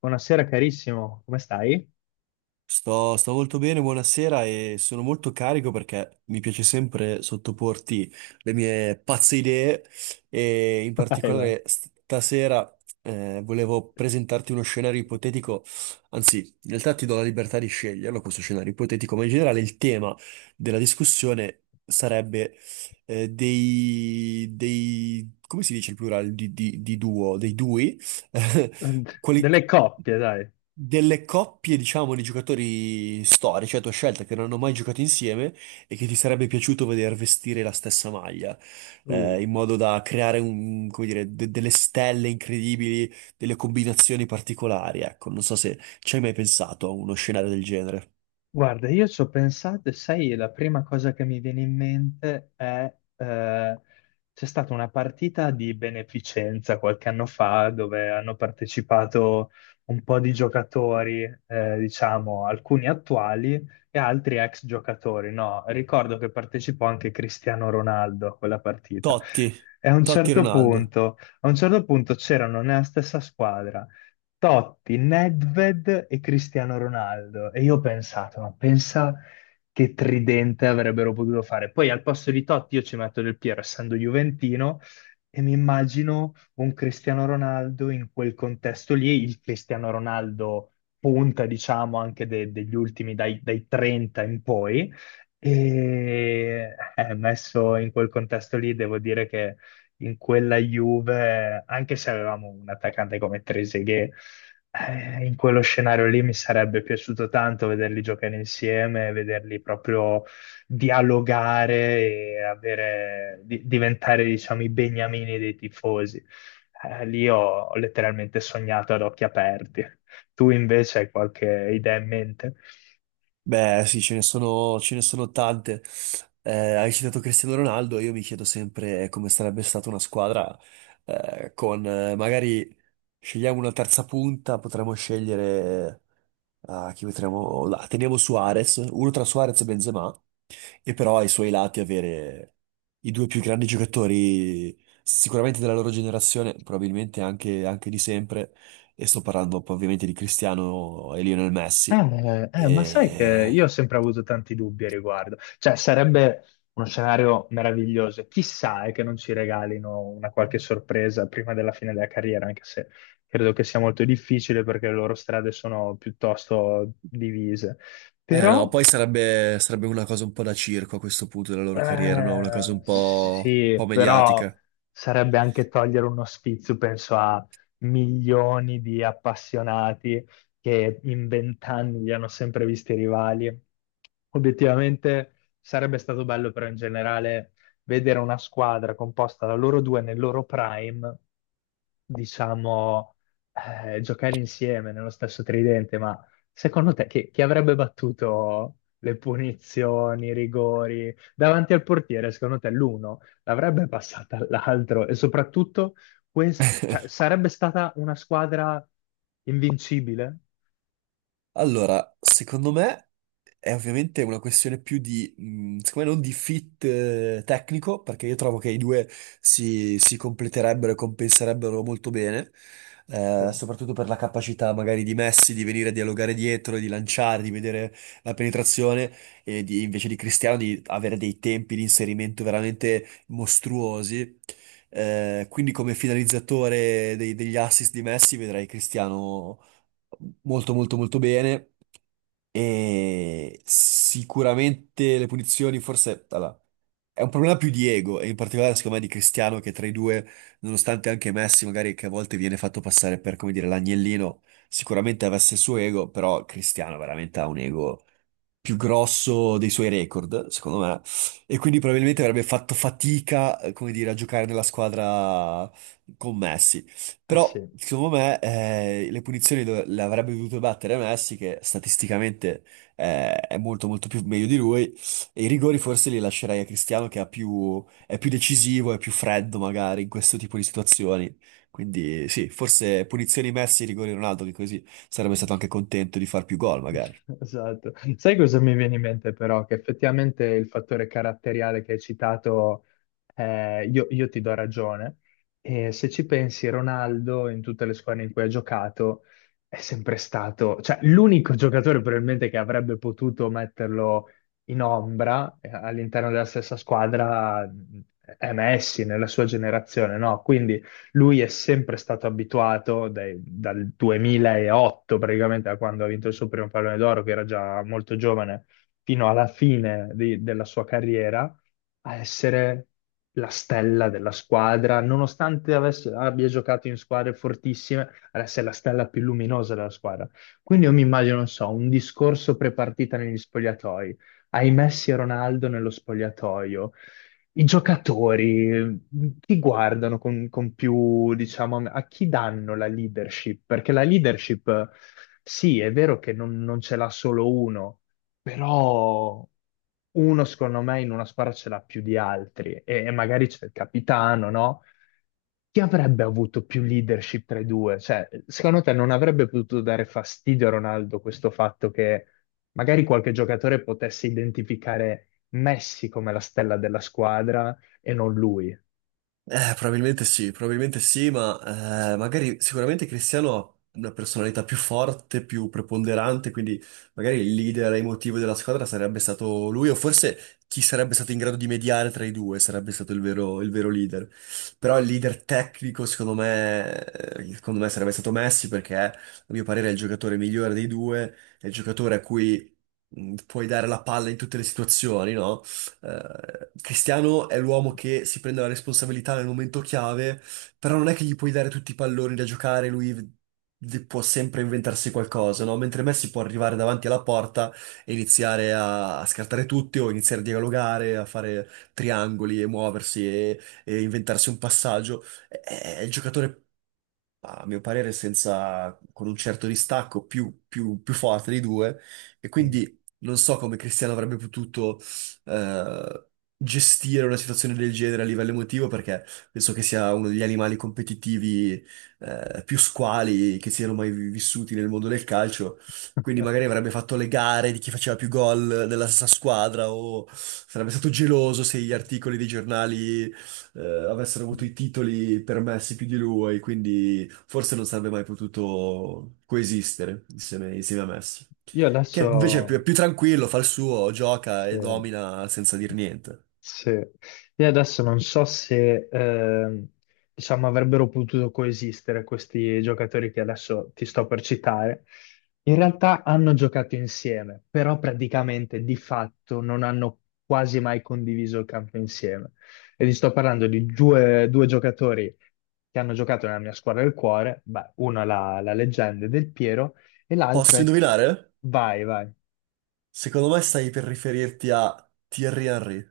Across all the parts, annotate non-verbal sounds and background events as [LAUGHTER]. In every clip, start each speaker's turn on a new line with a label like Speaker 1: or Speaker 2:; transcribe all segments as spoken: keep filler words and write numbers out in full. Speaker 1: Buonasera carissimo, come stai?
Speaker 2: Sto, sto molto bene, buonasera e sono molto carico perché mi piace sempre sottoporti le mie pazze idee e in
Speaker 1: [LAUGHS] Vai, vai.
Speaker 2: particolare stasera eh, volevo presentarti uno scenario ipotetico, anzi, in realtà ti do la libertà di sceglierlo questo scenario ipotetico, ma in generale il tema della discussione sarebbe eh, dei, dei, come si dice il plurale di, di- di duo, dei dui? [LAUGHS] quali-
Speaker 1: Delle coppie, dai.
Speaker 2: delle coppie, diciamo, di giocatori storici a tua scelta che non hanno mai giocato insieme e che ti sarebbe piaciuto vedere vestire la stessa maglia,
Speaker 1: Uh.
Speaker 2: eh, in modo da creare un- come dire, de- delle stelle incredibili, delle combinazioni particolari. Ecco, non so se ci hai mai pensato a uno scenario del genere.
Speaker 1: Guarda, io ci ho pensato e sai, la prima cosa che mi viene in mente è eh, c'è stata una partita di beneficenza qualche anno fa dove hanno partecipato un po' di giocatori, eh, diciamo, alcuni attuali e altri ex giocatori. No, ricordo che partecipò anche Cristiano Ronaldo a quella partita.
Speaker 2: Totti,
Speaker 1: E a un
Speaker 2: Totti
Speaker 1: certo
Speaker 2: Ronaldo.
Speaker 1: punto, a un certo punto c'erano nella stessa squadra. Totti, Nedved e Cristiano Ronaldo. E io ho pensato, ma pensa che tridente avrebbero potuto fare. Poi al posto di Totti io ci metto Del Piero, essendo juventino, e mi immagino un Cristiano Ronaldo in quel contesto lì, il Cristiano Ronaldo punta, diciamo, anche de- degli ultimi, dai, dai trenta in poi. E eh, messo in quel contesto lì, devo dire che in quella Juve, anche se avevamo un attaccante come Trezeguet, eh, in quello scenario lì mi sarebbe piaciuto tanto vederli giocare insieme, vederli proprio dialogare e avere- di- diventare, diciamo, i beniamini dei tifosi. Eh, lì ho ho letteralmente sognato ad occhi aperti. Tu invece hai qualche idea in mente?
Speaker 2: Beh, sì, ce ne sono, ce ne sono tante. Eh, hai citato Cristiano Ronaldo, io mi chiedo sempre come sarebbe stata una squadra eh, con eh, magari scegliamo una terza punta, potremmo scegliere ah, chi metteremo là. Teniamo Suarez, uno tra Suarez e Benzema, e però ai suoi lati avere i due più grandi giocatori sicuramente della loro generazione, probabilmente anche, anche di sempre, e sto parlando poi ovviamente di Cristiano e Lionel Messi.
Speaker 1: Eh, eh, ma sai che
Speaker 2: E
Speaker 1: io ho sempre avuto tanti dubbi a riguardo. Cioè, sarebbe uno scenario meraviglioso. Chissà è che non ci regalino una qualche sorpresa prima della fine della carriera, anche se credo che sia molto difficile perché le loro strade sono piuttosto divise.
Speaker 2: Eh no,
Speaker 1: Però
Speaker 2: poi sarebbe, sarebbe una cosa un po' da circo a questo punto della loro carriera, no? Una cosa
Speaker 1: eh,
Speaker 2: un po', un
Speaker 1: sì,
Speaker 2: po'
Speaker 1: però
Speaker 2: mediatica.
Speaker 1: sarebbe anche togliere uno spizio, penso a milioni di appassionati che in vent'anni li hanno sempre visti rivali. Obiettivamente sarebbe stato bello, però in generale vedere una squadra composta da loro due nel loro prime, diciamo, eh, giocare insieme nello stesso tridente, ma secondo te chi chi avrebbe battuto le punizioni, i rigori? Davanti al portiere, secondo te l'uno l'avrebbe passata all'altro e soprattutto quest- cioè, sarebbe stata una squadra invincibile?
Speaker 2: Allora, secondo me è ovviamente una questione più di, mh, secondo me non di fit eh, tecnico, perché io trovo che i due si, si completerebbero e compenserebbero molto bene,
Speaker 1: Eh,
Speaker 2: eh, soprattutto per la capacità magari di Messi di venire a dialogare dietro, di lanciare, di vedere la penetrazione, e di- invece di Cristiano di avere dei tempi di inserimento veramente mostruosi. Eh, quindi come finalizzatore dei- degli assist di Messi vedrai Cristiano molto molto molto bene e sicuramente le punizioni forse allora, è un problema più di ego e in particolare secondo me di Cristiano che tra i due, nonostante anche Messi magari che a volte viene fatto passare per come dire l'agnellino, sicuramente avesse il suo ego, però Cristiano veramente ha un ego più grosso dei suoi record, secondo me, e quindi probabilmente avrebbe fatto fatica, eh, come dire, a giocare nella squadra con Messi.
Speaker 1: Ah sì,
Speaker 2: Però, secondo me, eh, le punizioni dove- le avrebbe dovute battere Messi, che statisticamente eh, è molto molto più meglio di lui, e i rigori forse li lascerei a Cristiano, che ha più- è più decisivo, è più freddo magari in questo tipo di situazioni. Quindi sì, forse punizioni Messi, rigori Ronaldo, che così sarebbe stato anche contento di far più gol
Speaker 1: [LAUGHS]
Speaker 2: magari.
Speaker 1: esatto. Sai cosa mi viene in mente però? Che effettivamente il fattore caratteriale che hai citato, eh, io, io ti do ragione. E se ci pensi, Ronaldo in tutte le squadre in cui ha giocato è sempre stato, cioè l'unico giocatore probabilmente che avrebbe potuto metterlo in ombra eh, all'interno della stessa squadra mh, è Messi nella sua generazione, no? Quindi lui è sempre stato abituato dai- dal duemilaotto, praticamente da quando ha vinto il suo primo pallone d'oro, che era già molto giovane, fino alla fine di- della sua carriera, a essere la stella della squadra, nonostante avesse- abbia giocato in squadre fortissime, adesso è la stella più luminosa della squadra. Quindi io mi immagino, non so, un discorso prepartita negli spogliatoi, ai Messi e Ronaldo nello spogliatoio i giocatori, chi guardano con, con più, diciamo, a chi danno la leadership? Perché la leadership, sì, è vero che non, non ce l'ha solo uno, però uno, secondo me, in una squadra ce l'ha più di altri e, e magari c'è il capitano, no? Chi avrebbe avuto più leadership tra i due? Cioè, secondo te non avrebbe potuto dare fastidio a Ronaldo questo fatto che magari qualche giocatore potesse identificare Messi come la stella della squadra e non lui.
Speaker 2: Eh, probabilmente sì, probabilmente sì, ma eh, magari sicuramente Cristiano ha una personalità più forte, più preponderante, quindi magari il leader emotivo della squadra sarebbe stato lui, o forse chi sarebbe stato in grado di mediare tra i due sarebbe stato il vero, il vero leader. Però il leader tecnico, secondo me, eh, secondo me sarebbe stato Messi, perché a mio parere è il giocatore migliore dei due, è il giocatore a cui mh, puoi dare la palla in tutte le situazioni, no? eh, Cristiano è l'uomo che si prende la responsabilità nel momento chiave, però non è che gli puoi dare tutti i palloni da giocare, lui v- può sempre inventarsi qualcosa, no? Mentre Messi può arrivare davanti alla porta e iniziare a, a scartare tutti o iniziare a dialogare, a fare triangoli e muoversi e, e inventarsi un passaggio. È, è il giocatore a mio parere, senza, con un certo distacco più, più- più forte dei due, e
Speaker 1: Mm.
Speaker 2: quindi non so come Cristiano avrebbe potuto eh, gestire una situazione del genere a livello emotivo, perché penso che sia uno degli animali competitivi eh, più squali che siano mai vi- vissuti nel mondo del calcio, quindi
Speaker 1: [LAUGHS]
Speaker 2: magari avrebbe fatto le gare di chi faceva più gol della stessa squadra o sarebbe stato geloso se gli articoli dei giornali eh, avessero avuto i titoli permessi più di lui, quindi forse non sarebbe mai potuto coesistere insieme, insieme a Messi.
Speaker 1: Io
Speaker 2: Che
Speaker 1: adesso,
Speaker 2: invece è più, è più tranquillo, fa il suo, gioca e
Speaker 1: sì.
Speaker 2: domina senza dir niente.
Speaker 1: Sì. Io adesso non so se ehm, diciamo avrebbero potuto coesistere questi giocatori che adesso ti sto per citare. In realtà hanno giocato insieme, però praticamente di fatto non hanno quasi mai condiviso il campo insieme. E ti sto parlando di due, due giocatori che hanno giocato nella mia squadra del cuore, beh, uno è la, la leggenda del Piero e l'altro
Speaker 2: Posso
Speaker 1: è...
Speaker 2: indovinare?
Speaker 1: Vai, vai.
Speaker 2: Secondo me stai per riferirti a Thierry Henry.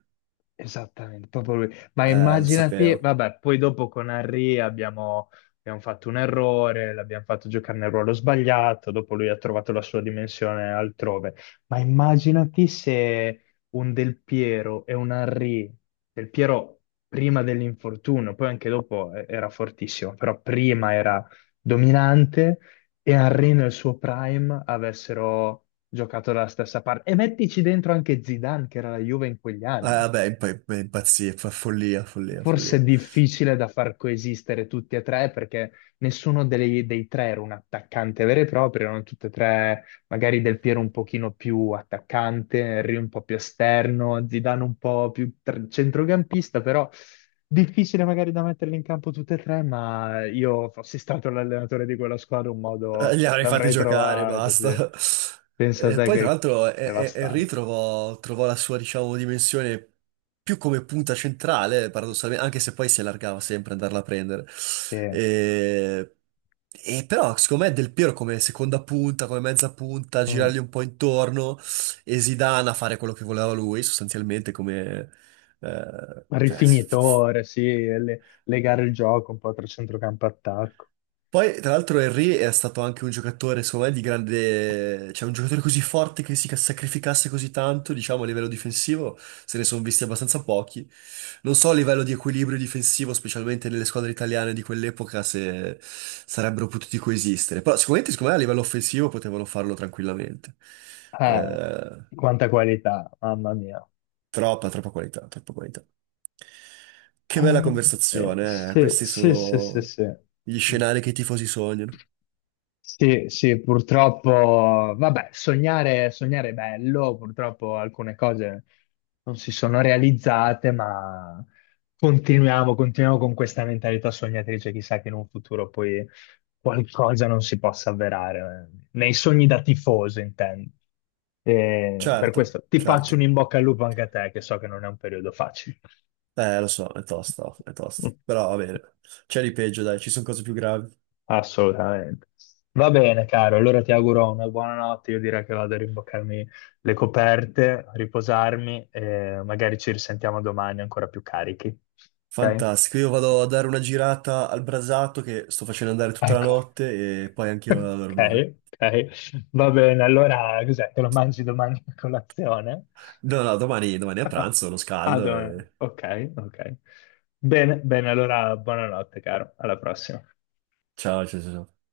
Speaker 1: Esattamente, proprio lui. Ma
Speaker 2: Eh, lo
Speaker 1: immaginati,
Speaker 2: sapevo.
Speaker 1: vabbè, poi dopo con Henry abbiamo, abbiamo fatto un errore, l'abbiamo fatto giocare nel ruolo sbagliato, dopo lui ha trovato la sua dimensione altrove. Ma immaginati se un Del Piero e un Henry, Del Piero prima dell'infortunio, poi anche dopo eh, era fortissimo, però prima era dominante e Henry nel suo prime avessero giocato dalla stessa parte. E mettici dentro anche Zidane, che era la Juve in quegli
Speaker 2: Eh,
Speaker 1: anni.
Speaker 2: vabbè, imp- imp- impazzì, fa follia, follia,
Speaker 1: Forse è
Speaker 2: follia.
Speaker 1: difficile da far coesistere tutti e tre perché nessuno dei, dei tre era un attaccante vero e proprio, erano tutti e tre, magari Del Piero un pochino più attaccante, Henry un po' più esterno, Zidane un po' più tr- centrocampista, però difficile magari da metterli in campo tutti e tre, ma io fossi stato l'allenatore di quella squadra un
Speaker 2: Eh,
Speaker 1: modo
Speaker 2: Li avrei fatti
Speaker 1: l'avrei
Speaker 2: giocare,
Speaker 1: trovato, sì.
Speaker 2: basta. [LAUGHS]
Speaker 1: Pensa a
Speaker 2: E
Speaker 1: te
Speaker 2: poi, tra
Speaker 1: che
Speaker 2: l'altro, E- E- Henry
Speaker 1: devastante.
Speaker 2: trovò, trovò la sua, diciamo, dimensione più come punta centrale, paradossalmente, anche se poi si allargava sempre ad andarla a prendere.
Speaker 1: Sì.
Speaker 2: E, e però, secondo me, Del Piero come seconda punta, come mezza punta,
Speaker 1: Mm.
Speaker 2: girargli un po' intorno e Zidane a fare quello che voleva lui, sostanzialmente, come... eh, cioè,
Speaker 1: Rifinitore, sì, e le- legare il gioco un po' tra centrocampo e attacco.
Speaker 2: Poi, tra l'altro, Henry è stato anche un giocatore, secondo me, di grande... Cioè, un giocatore così forte che si ca- sacrificasse così tanto, diciamo, a livello difensivo, se ne sono visti abbastanza pochi. Non so a livello di equilibrio difensivo, specialmente nelle squadre italiane di quell'epoca, se sarebbero potuti coesistere. Però sicuramente, secondo me, a livello offensivo potevano farlo tranquillamente.
Speaker 1: Ah,
Speaker 2: Eh,
Speaker 1: quanta qualità, mamma mia.
Speaker 2: troppa, troppa qualità, troppa qualità. Che bella
Speaker 1: Eh, eh,
Speaker 2: conversazione, eh.
Speaker 1: sì,
Speaker 2: Questi
Speaker 1: sì, sì, sì,
Speaker 2: sono
Speaker 1: sì.
Speaker 2: gli scenari che i tifosi sognano.
Speaker 1: Sì, sì, purtroppo, vabbè, sognare, sognare è bello, purtroppo alcune cose non si sono realizzate, ma continuiamo, continuiamo con questa mentalità sognatrice, chissà che in un futuro poi qualcosa non si possa avverare, eh. Nei sogni da tifoso intendo. E per
Speaker 2: Certo,
Speaker 1: questo ti faccio un
Speaker 2: certo.
Speaker 1: in bocca al lupo anche a te, che so che non è un periodo facile.
Speaker 2: Eh, lo so, è tosta, è tosta. Però va
Speaker 1: [LAUGHS]
Speaker 2: bene. C'è di peggio, dai, ci sono cose più gravi.
Speaker 1: Assolutamente. Va bene, caro. Allora ti auguro una buona notte. Io direi che vado a rimboccarmi le coperte, riposarmi e magari ci risentiamo domani ancora più carichi. Ok?
Speaker 2: Fantastico, io vado a dare una girata al brasato che sto facendo andare tutta la
Speaker 1: Ecco.
Speaker 2: notte e
Speaker 1: [LAUGHS]
Speaker 2: poi anch'io vado a
Speaker 1: Ok,
Speaker 2: dormire.
Speaker 1: ok. Va bene. Allora, cos'è? Te lo mangi domani a colazione?
Speaker 2: No, no, domani, domani a
Speaker 1: [LAUGHS]
Speaker 2: pranzo, lo
Speaker 1: Ah,
Speaker 2: scaldo
Speaker 1: domani.
Speaker 2: e...
Speaker 1: Ok, ok. Bene, bene. Allora, buonanotte, caro. Alla prossima.
Speaker 2: Ciao, ciao, ciao, ciao.